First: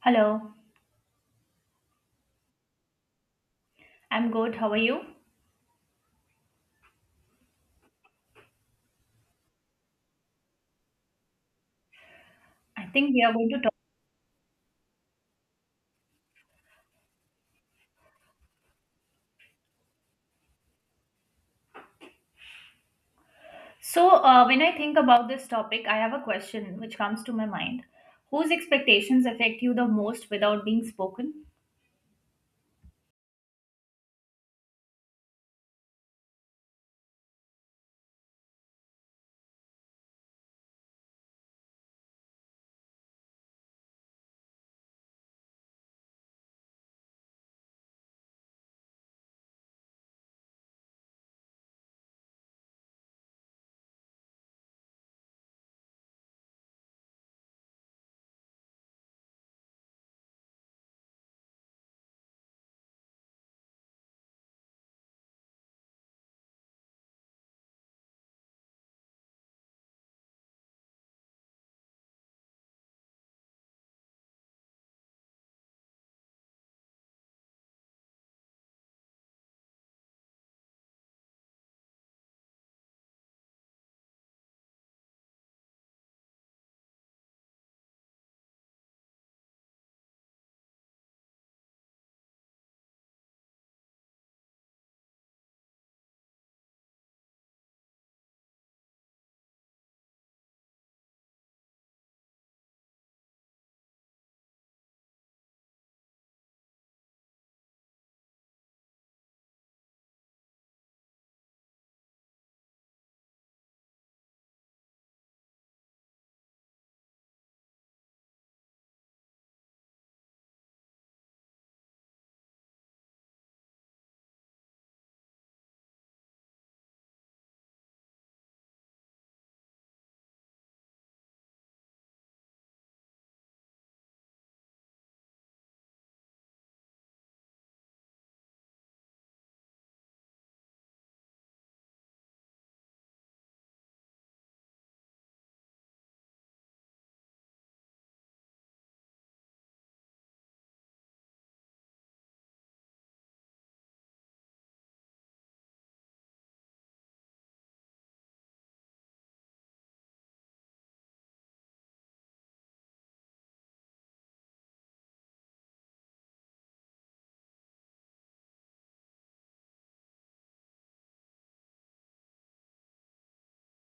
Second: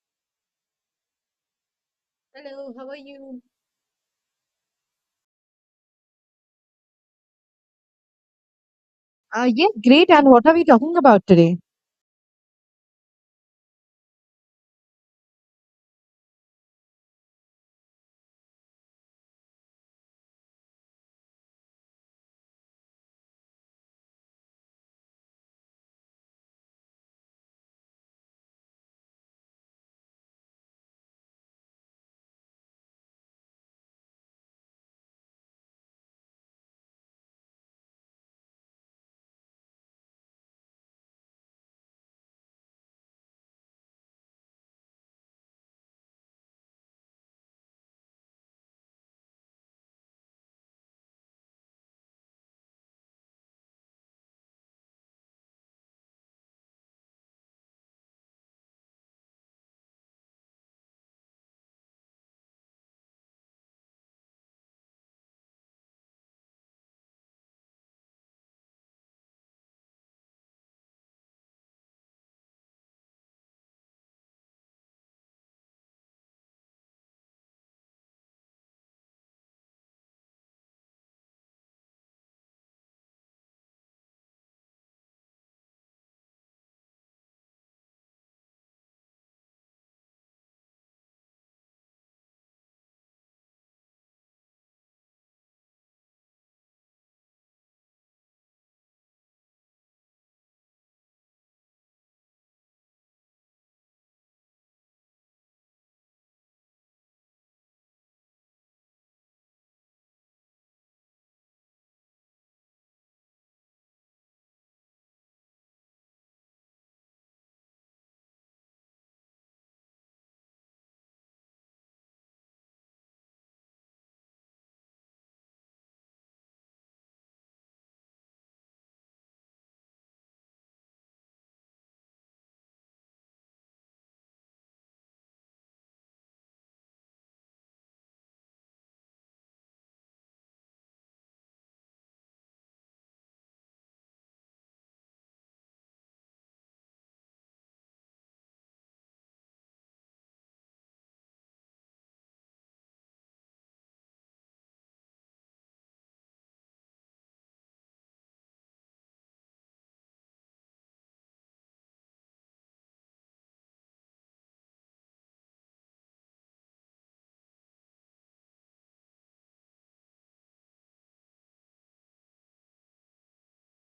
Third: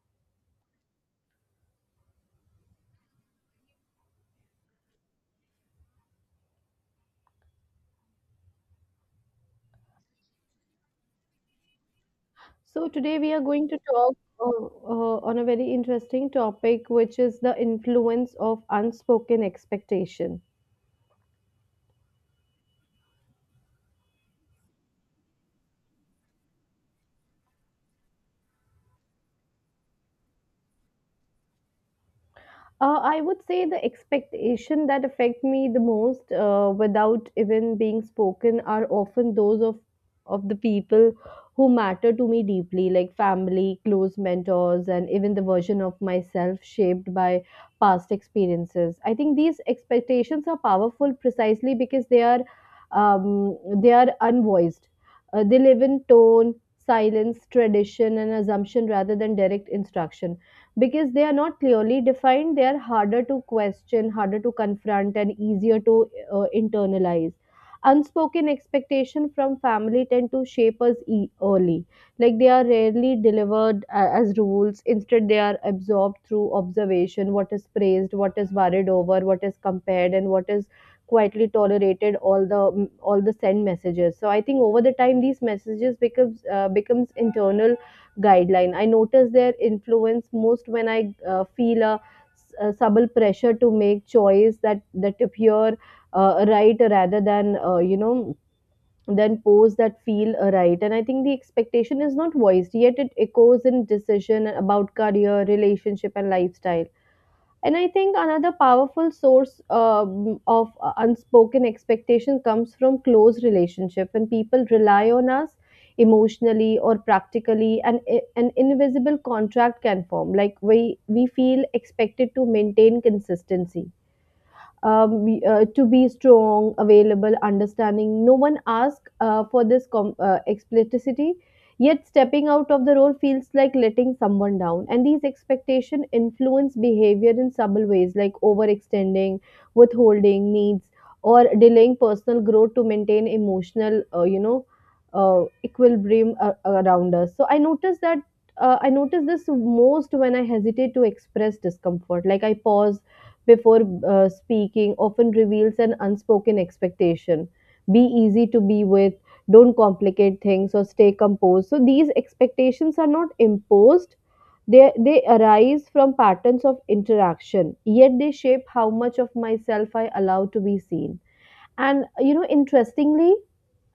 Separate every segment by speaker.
Speaker 1: Hello,
Speaker 2: Hello, how are you?
Speaker 1: I'm good. How are you?
Speaker 2: Yeah, great. And what are we talking about today?
Speaker 1: I
Speaker 3: So,
Speaker 1: think
Speaker 3: today
Speaker 1: we are
Speaker 3: we are
Speaker 1: going to
Speaker 3: going
Speaker 1: talk.
Speaker 3: to talk on a very interesting topic, which is the influence of unspoken expectation.
Speaker 1: So, when I think about this topic, I have a question which comes to my mind. Whose expectations affect you the most without being spoken?
Speaker 3: I would say the expectation that affect me the most, without even being spoken, are often those of the people who matter to me deeply, like family, close mentors, and even the version of myself shaped by past experiences. I think these expectations are powerful precisely because they are unvoiced. They live in tone, silence, tradition, and assumption rather than direct instruction. Because they are not clearly defined, they are harder to question, harder to confront, and easier to internalize. Unspoken expectation from family tend to shape us early. Like, they are rarely delivered as rules. Instead, they are absorbed through observation: what is praised, what is worried over, what is compared, and what is quietly tolerated. All the send messages. So I think over the time these messages becomes becomes internal guideline. I notice their influence most when I feel a subtle pressure to make choice that appear right rather than than pose that feel right. And I think the expectation is not voiced yet; it echoes in decision about career, relationship, and lifestyle. And I think another powerful source of unspoken expectation comes from close relationship. When people rely on us emotionally or practically and an invisible contract can form, like we feel expected to maintain consistency, to be strong, available, understanding. No one asks for this explicitity. Yet stepping out of the role feels like letting someone down, and these expectations influence behavior in subtle ways, like overextending, withholding needs, or delaying personal growth to maintain emotional, equilibrium around us. So I notice this most when I hesitate to express discomfort. Like, I pause before speaking often reveals an unspoken expectation. Be easy to be with, don't complicate things, or stay composed. So, these expectations are not imposed. They arise from patterns of interaction, yet they shape how much of myself I allow to be seen. And you know, interestingly,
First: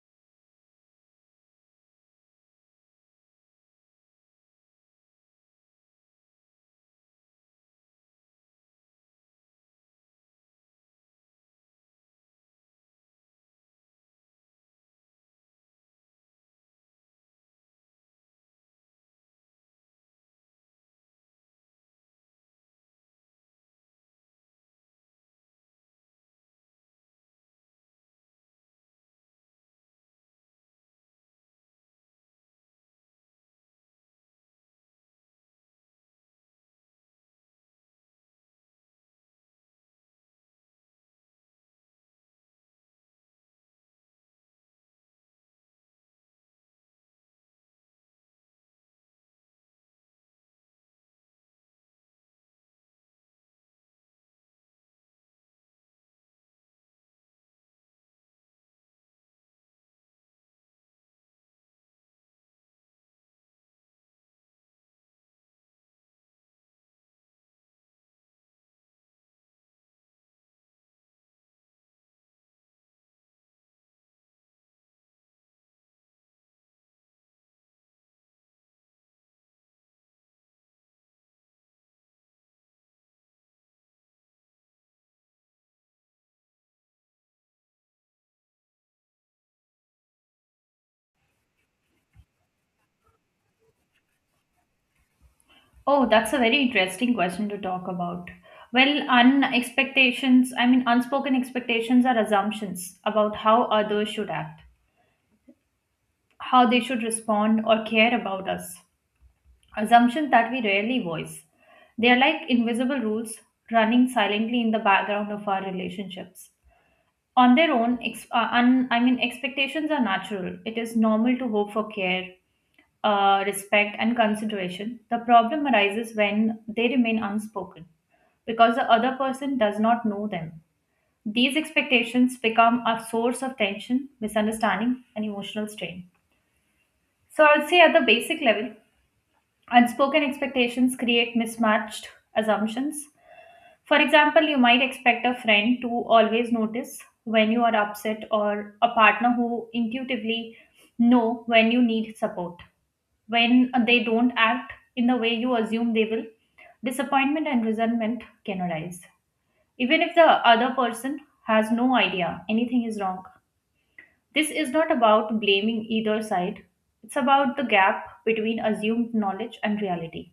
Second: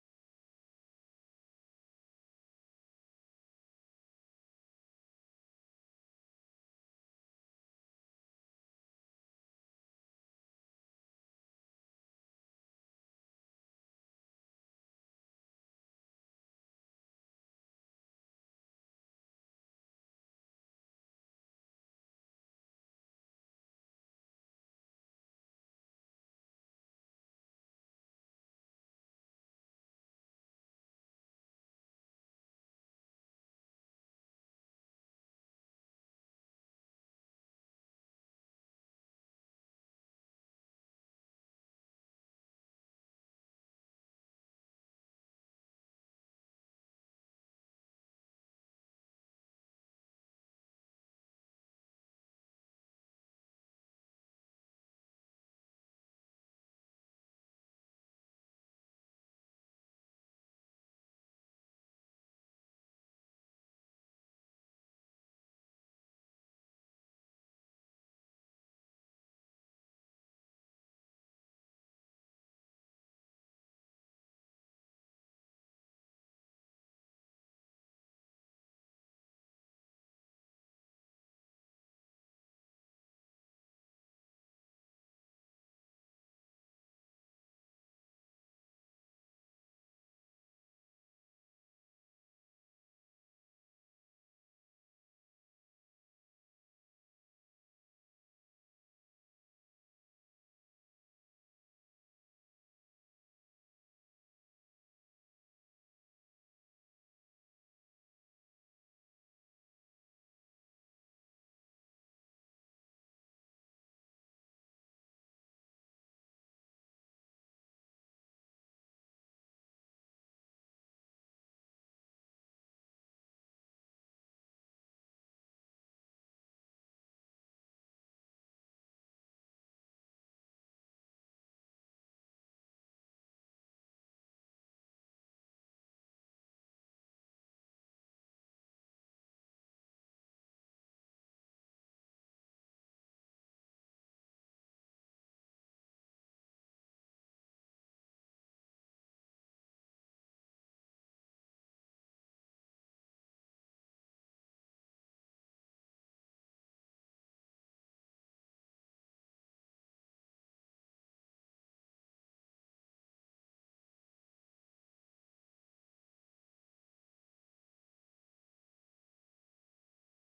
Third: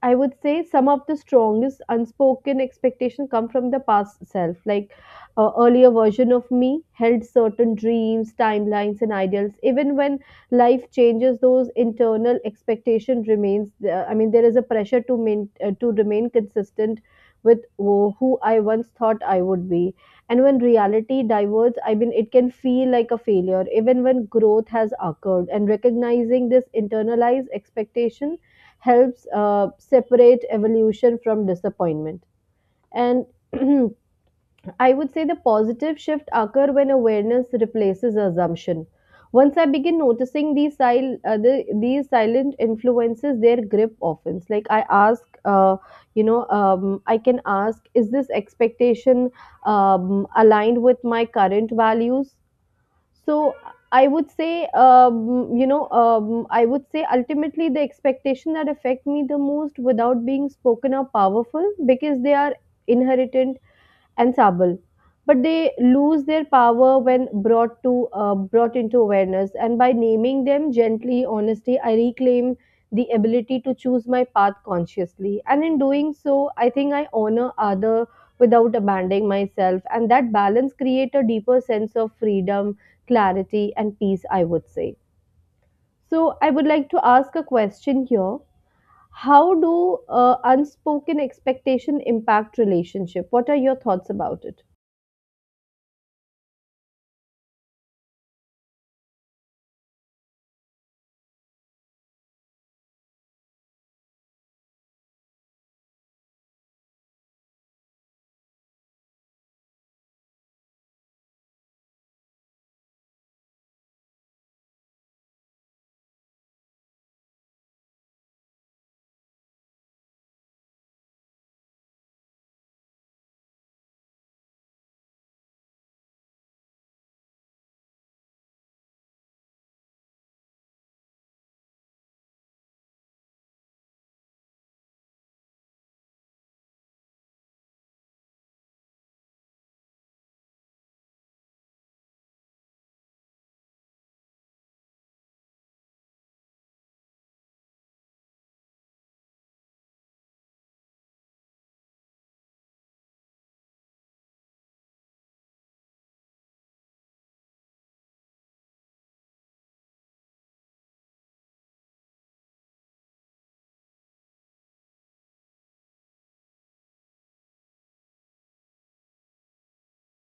Speaker 3: I would say some of the strongest unspoken expectation come from the past self. Like, earlier version of me held certain dreams, timelines, and ideals. Even when life changes, those internal expectation remains there. I mean, there is a pressure to remain consistent with who I once thought I would be. And when reality diverges, I mean, it can feel like a failure even when growth has occurred. And recognizing this internalized expectation helps separate evolution from disappointment. And I would say the positive shift occur when awareness replaces assumption. Once I begin noticing these these silent influences, their grip often. Like, I ask, I can ask, is this expectation aligned with my current values? So I would say, I would say ultimately the expectation that affect me the most without being spoken are powerful because they are inherent and ensemble, but they lose their power when brought to brought into awareness. And by naming them gently, honestly, I reclaim the ability to choose my path consciously, and in doing so, I think I honor other without abandoning myself. And that balance create a deeper sense of freedom, clarity, and peace, I would say. So I would like to ask a question here. How do unspoken expectation impact relationship? What are your thoughts about it?
Speaker 1: Oh, that's a very interesting question to talk about. Well, unspoken expectations are assumptions about how others should act, how they should respond or care about us. Assumptions that we rarely voice. They are like invisible rules running silently in the background of our relationships. On their own, I mean, expectations are natural. It is normal to hope for care, respect and consideration. The problem arises when they remain unspoken, because the other person does not know them. These expectations become a source of tension, misunderstanding and emotional strain. So I would say at the basic level, unspoken expectations create mismatched assumptions. For example, you might expect a friend to always notice when you are upset, or a partner who intuitively know when you need support. When they don't act in the way you assume they will, disappointment and resentment can arise, even if the other person has no idea anything is wrong. This is not about blaming either side. It's about the gap between assumed knowledge and reality.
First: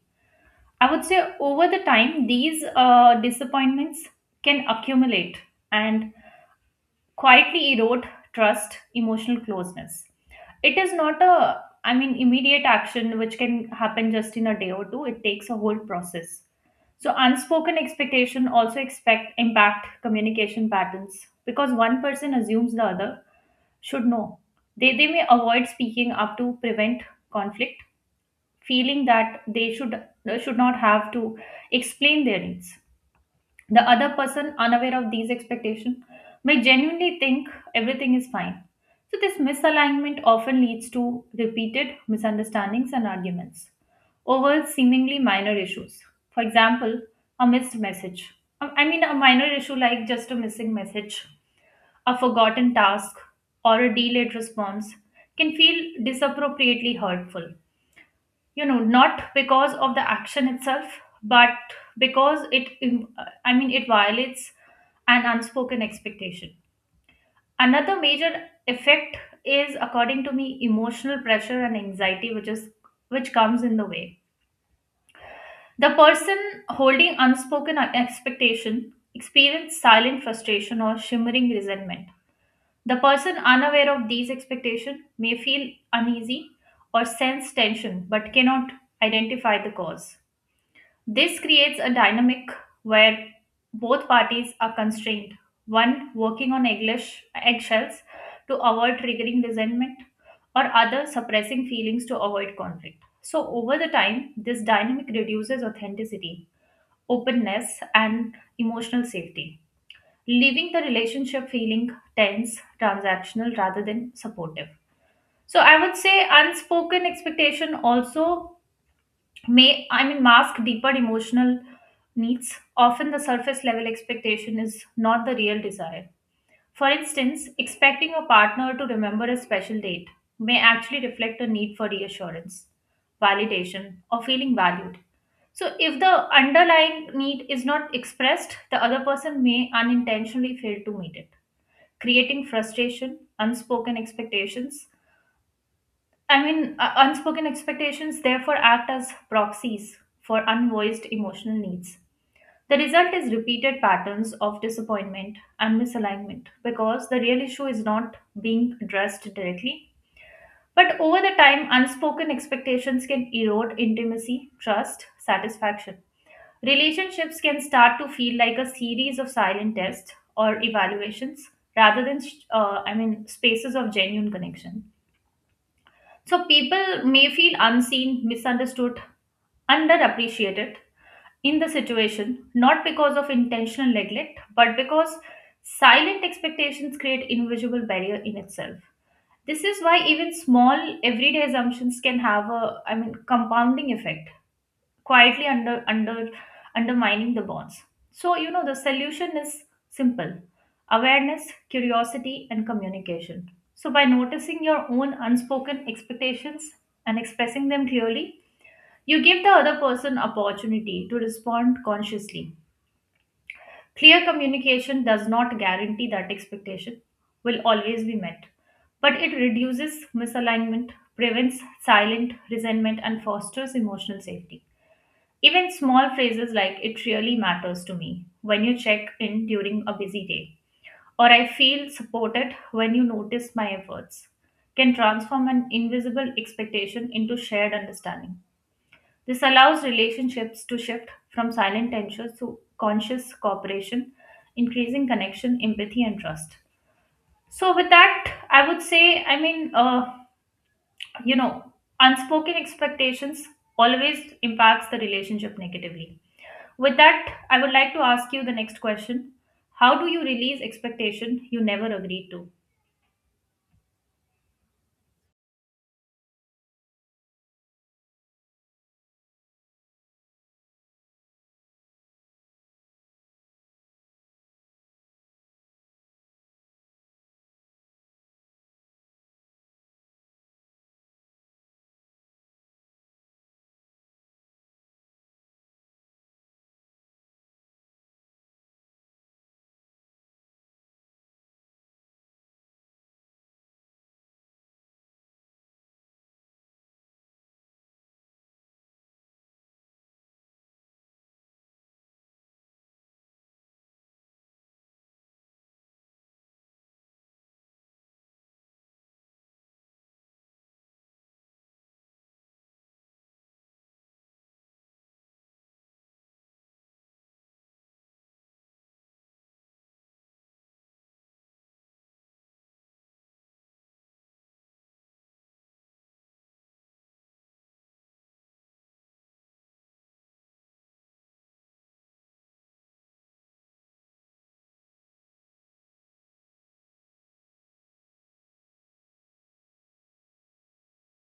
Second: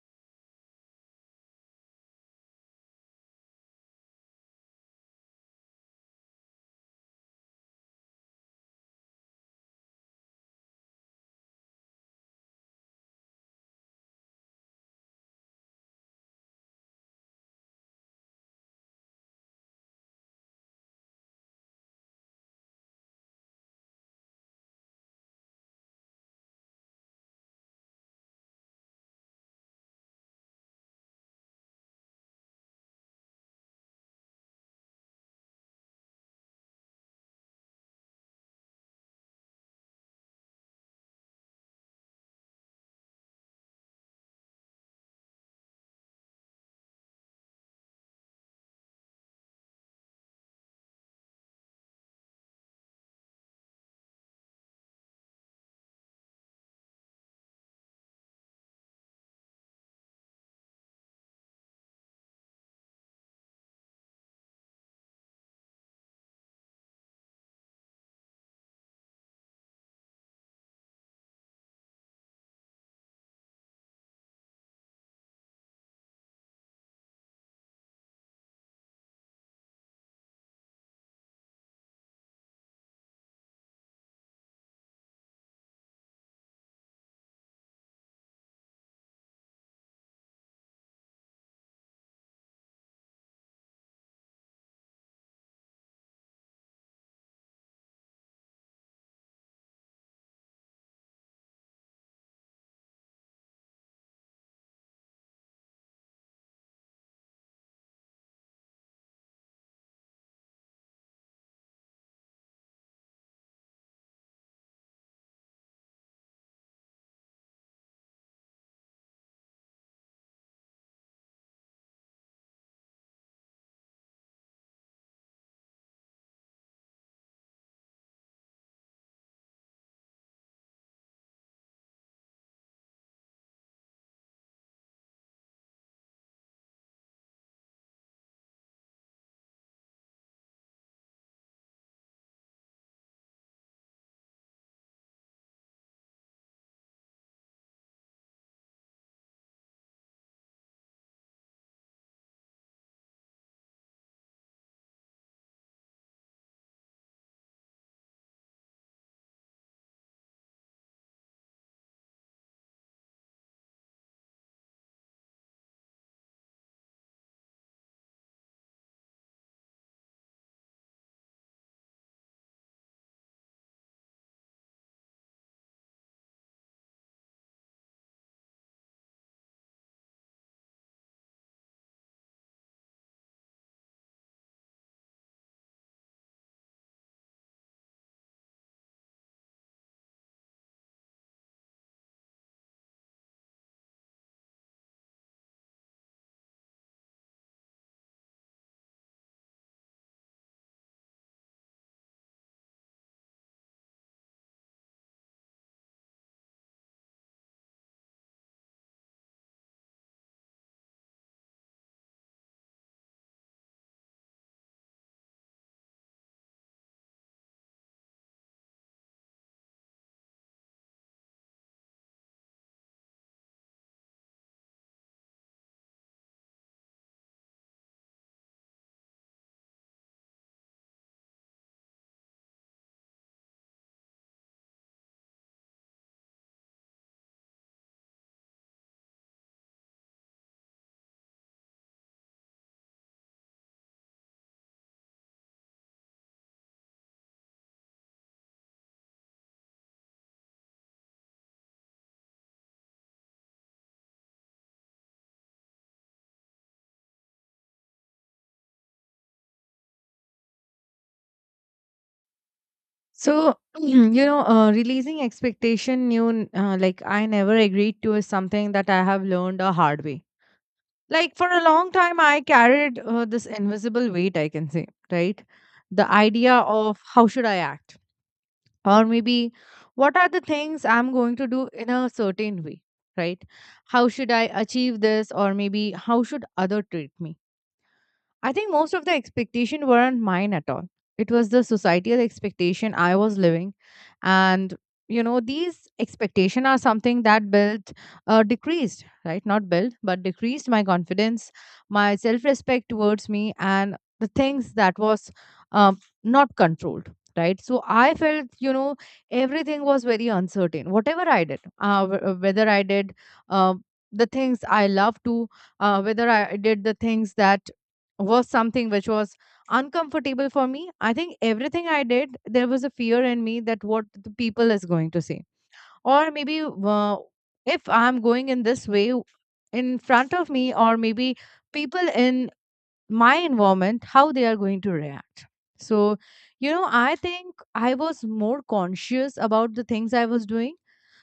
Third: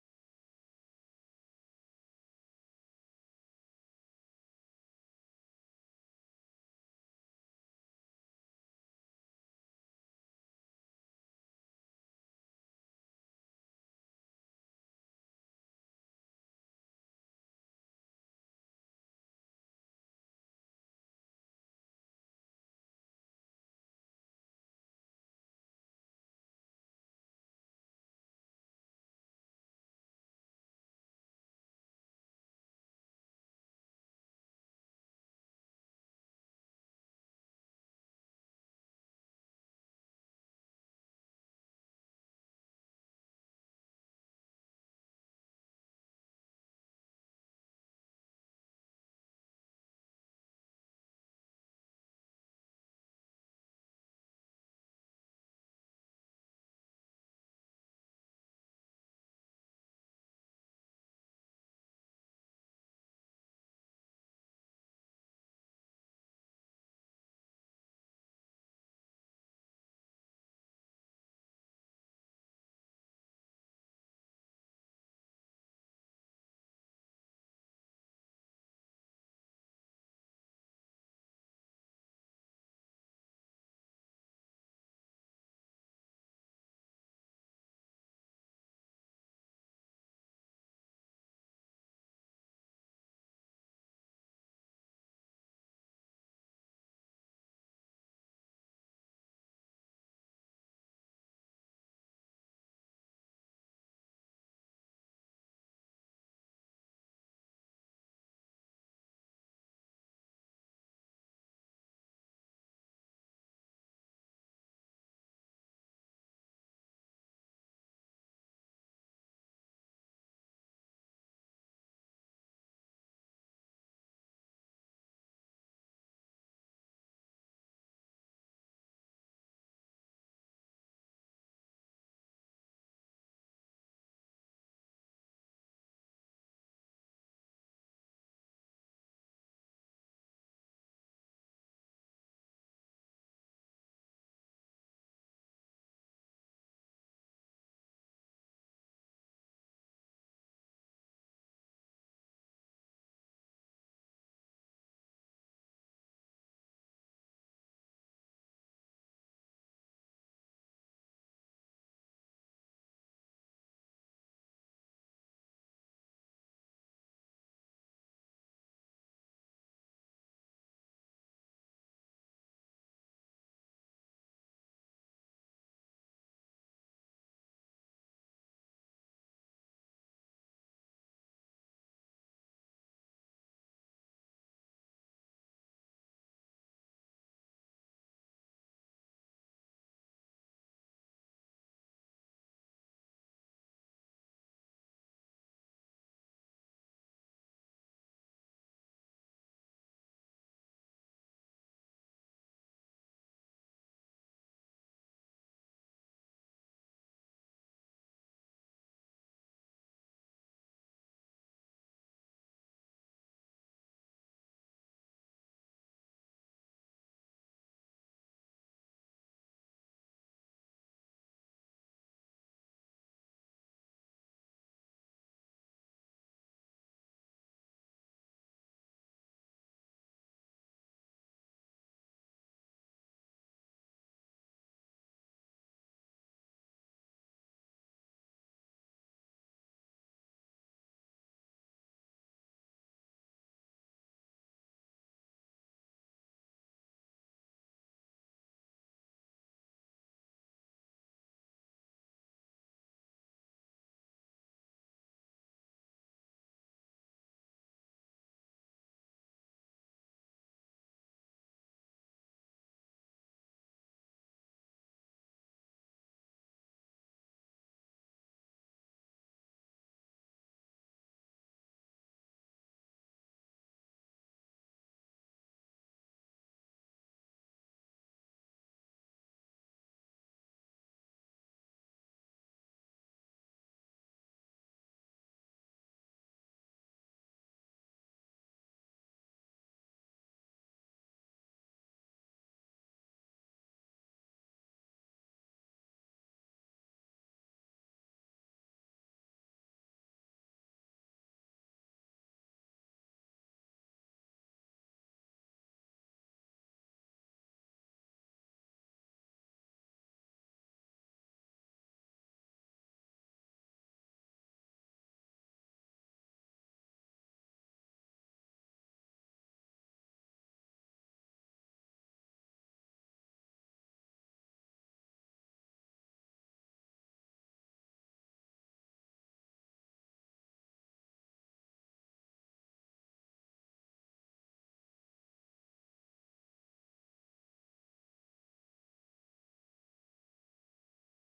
Speaker 1: I would say over the time, these disappointments can accumulate and quietly erode trust, emotional closeness. It is not a, I mean, immediate action which can happen just in a day or two. It takes a whole process. So unspoken expectation also expect impact communication patterns, because one person assumes the other should know. They may avoid speaking up to prevent conflict, feeling that they should not have to explain their needs. The other person, unaware of these expectations, may genuinely think everything is fine. So this misalignment often leads to repeated misunderstandings and arguments over seemingly minor issues. For example, a missed message. I mean, a minor issue like just a missing message, a forgotten task, or a delayed response can feel disappropriately hurtful, you know, not because of the action itself, but because I mean it violates an unspoken expectation. Another major effect is, according to me, emotional pressure and anxiety, which is which comes in the way. The person holding unspoken expectation experience silent frustration or shimmering resentment. The person unaware of these expectations may feel uneasy or sense tension, but cannot identify the cause. This creates a dynamic where both parties are constrained, one working on eggshells to avoid triggering resentment, or other suppressing feelings to avoid conflict. So, over the time, this dynamic reduces authenticity, openness, and emotional safety, leaving the relationship feeling tense, transactional rather than supportive. So, I would say unspoken expectation also may, I mean, mask deeper emotional needs. Often the surface level expectation is not the real desire. For instance, expecting a partner to remember a special date may actually reflect a need for reassurance, validation or feeling valued. So if the underlying need is not expressed, the other person may unintentionally fail to meet it, creating frustration. Unspoken expectations, I mean, unspoken expectations therefore act as proxies for unvoiced emotional needs. The result is repeated patterns of disappointment and misalignment because the real issue is not being addressed directly. But over the time, unspoken expectations can erode intimacy, trust, satisfaction. Relationships can start to feel like a series of silent tests or evaluations rather than, I mean, spaces of genuine connection. So people may feel unseen, misunderstood, underappreciated in the situation, not because of intentional neglect, but because silent expectations create invisible barrier in itself. This is why even small everyday assumptions can have a, I mean, compounding effect, quietly undermining the bonds. So, you know, the solution is simple: awareness, curiosity, and communication. So, by noticing your own unspoken expectations and expressing them clearly, you give the other person opportunity to respond consciously. Clear communication does not guarantee that expectation will always be met, but it reduces misalignment, prevents silent resentment, and fosters emotional safety. Even small phrases like "it really matters to me when you check in during a busy day," or "I feel supported when you notice my efforts," can transform an invisible expectation into shared understanding. This allows relationships to shift from silent tensions to conscious cooperation, increasing connection, empathy, and trust. So, with that, I would say, I mean, you know unspoken expectations always impacts the relationship negatively. With that, I would like to ask you the next question. How do you release expectation you never agreed to?
Speaker 2: So, releasing expectation, like I never agreed to is something that I have learned a hard way. Like for a long time, I carried this invisible weight, I can say, right? The idea of how should I act, or maybe what are the things I'm going to do in a certain way, right? How should I achieve this, or maybe how should other treat me? I think most of the expectation weren't mine at all. It was the societal expectation I was living. And, you know, these expectation are something that built, decreased, right? Not built, but decreased my confidence, my self-respect towards me and the things that was um, not controlled. Right. So I felt, you know, everything was very uncertain. Whatever I did, whether I did uh, the things I love to, whether I did the things that was something which was uncomfortable for me. I think everything I did, there was a fear in me that what the people is going to say, or maybe if I'm going in this way in front of me, or maybe people in my environment, how they are going to react. So, you know, I think I was more conscious about the things I was doing,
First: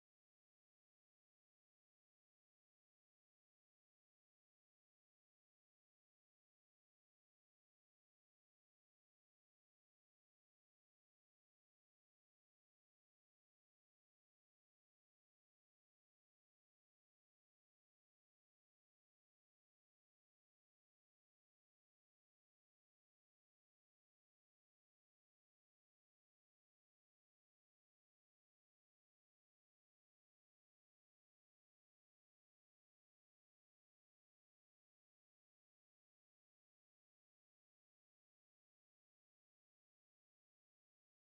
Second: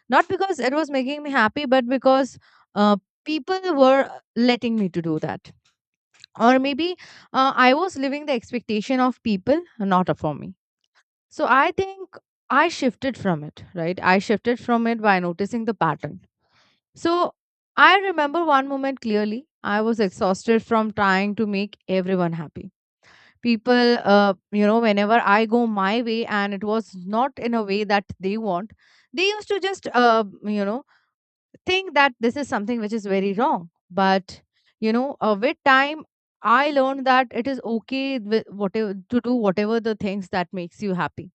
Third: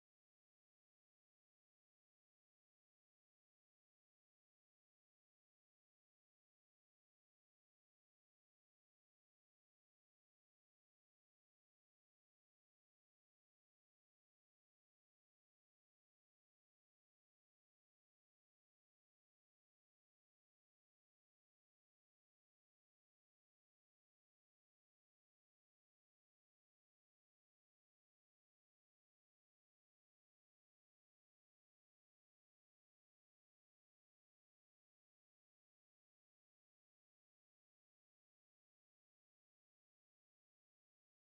Speaker 2: not because it was making me happy, but because uh, people were letting me to do that or maybe I was living the expectation of people, not for me. So I think I shifted from it, right? I shifted from it by noticing the pattern. So I remember one moment clearly. I was exhausted from trying to make everyone happy. People, whenever I go my way and it was not in a way that they want, they used to just, think that this is something which is very wrong. But you know, with time, I learned that it is okay with whatever, to do whatever the things that makes you happy,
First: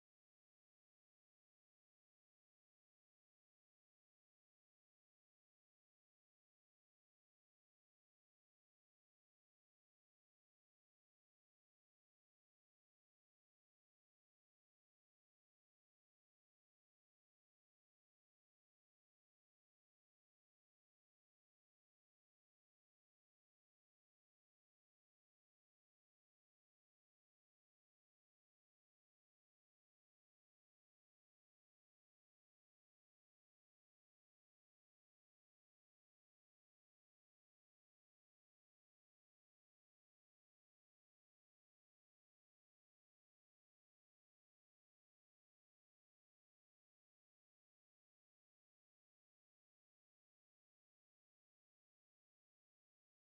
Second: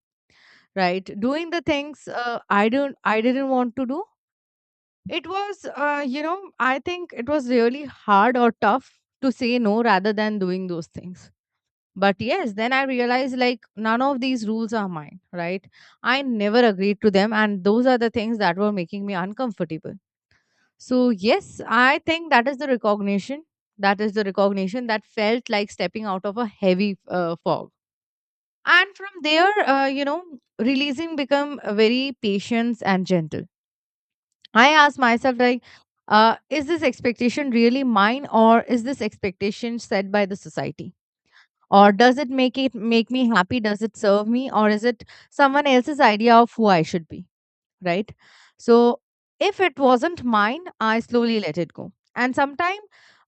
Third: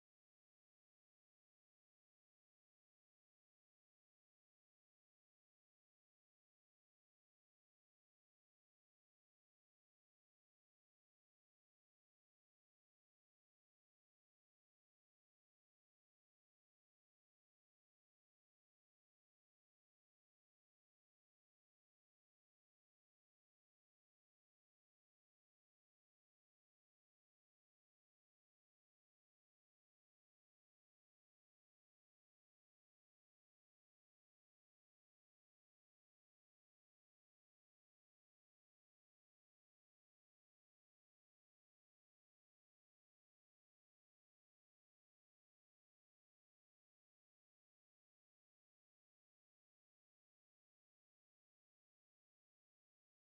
Speaker 2: right? Doing the things, I didn't want to do, it was, I think it was really hard or tough to say no rather than doing those things. But yes, then I realized like none of these rules are mine, right? I never agreed to them, and those are the things that were making me uncomfortable. So, yes, I think that is the recognition. That is the recognition that felt like stepping out of a heavy fog. And from there, you know, releasing become very patient and gentle. I asked myself, like, is this expectation really mine, or is this expectation set by the society? Or does it make me happy? Does it serve me, or is it someone else's idea of who I should be, right? So if it wasn't mine, I slowly let it go. And sometime,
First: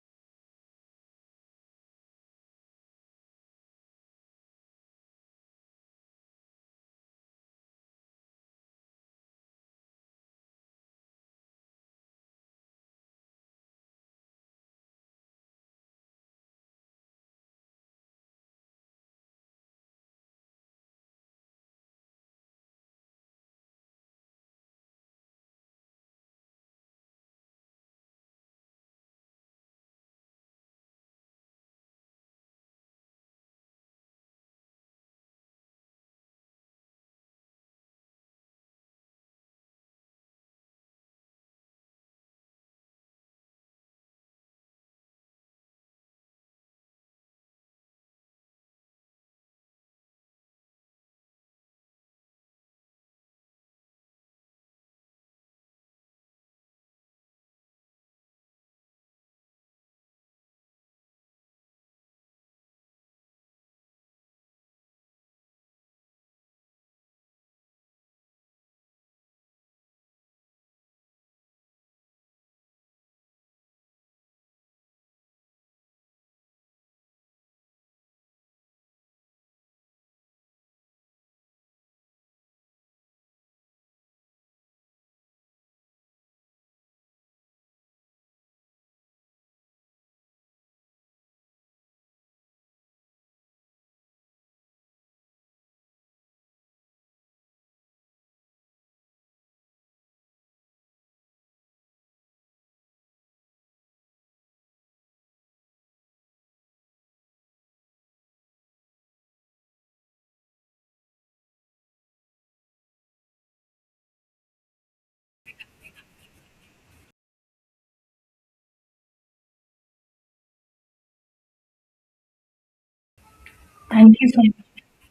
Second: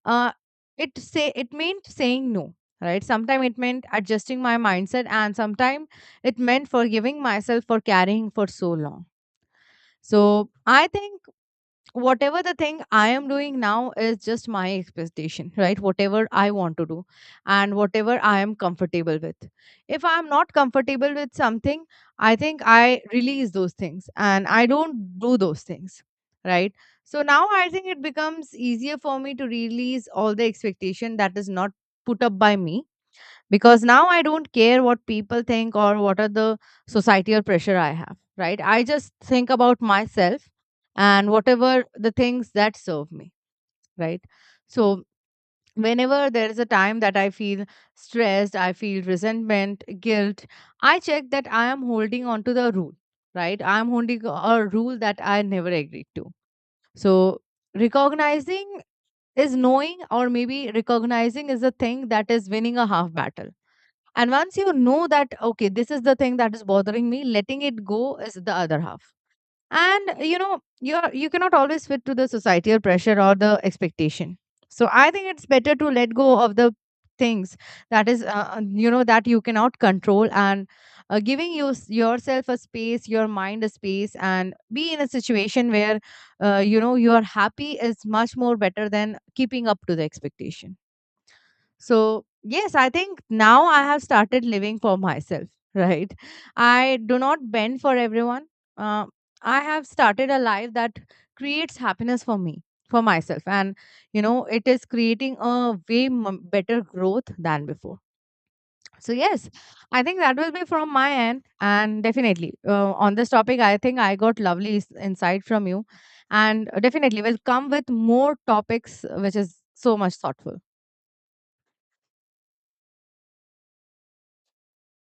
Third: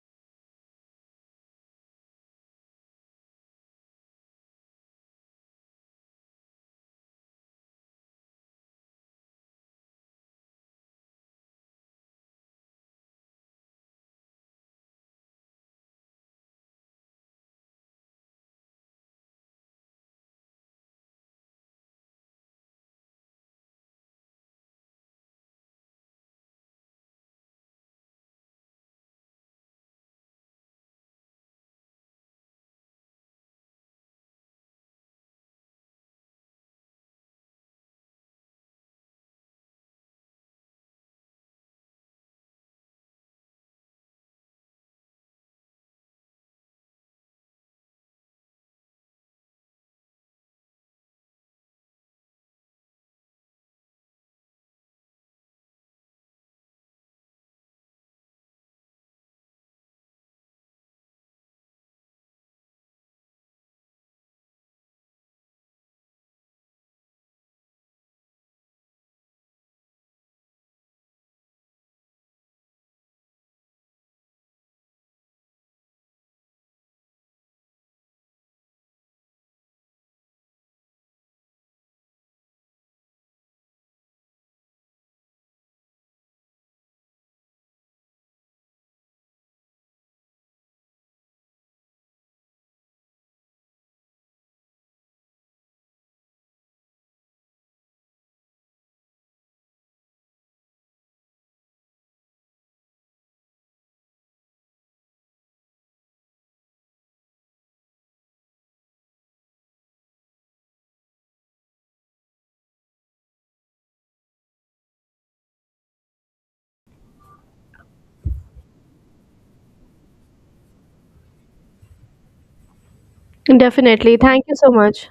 Speaker 2: uh, it meant saying no, right? Sometime it meant adjusting my mindset, and sometime it meant forgiving myself for carrying for so long. So I think whatever the thing I am doing now is just my expectation, right? Whatever I want to do and whatever I am comfortable with. If I'm not comfortable with something, I think I release those things and I don't do those things, right? So now I think it becomes easier for me to release all the expectation that is not put up by me, because now I don't care what people think or what are the societal pressure I have, right? I just think about myself and whatever the things that serve me, right? So whenever there is a time that I feel stressed, I feel resentment, guilt, I check that I am holding on to the rule, right? I am holding a rule that I never agreed to. So recognizing is knowing, or maybe recognizing is a thing that is winning a half battle. And once you know that, okay, this is the thing that is bothering me, letting it go is the other half. And you know, you cannot always fit to the societal pressure or the expectation. So I think it's better to let go of the things that is, that you cannot control, and giving you yourself a space, your mind a space, and be in a situation where, you know, you are happy is much more better than keeping up to the expectation. So, yes, I think now I have started living for myself, right? I do not bend for everyone. Uh, I have started a life that creates happiness for me, for myself. And, you know, it is creating a way better growth than before. So, yes, I think that will be from my end. And definitely, on this topic, I think I got lovely insight from you. And definitely will come with more topics, which is so much thoughtful.
Speaker 1: Thank
Speaker 3: Definitely.
Speaker 1: you so
Speaker 3: Thank you
Speaker 1: much.
Speaker 3: so much.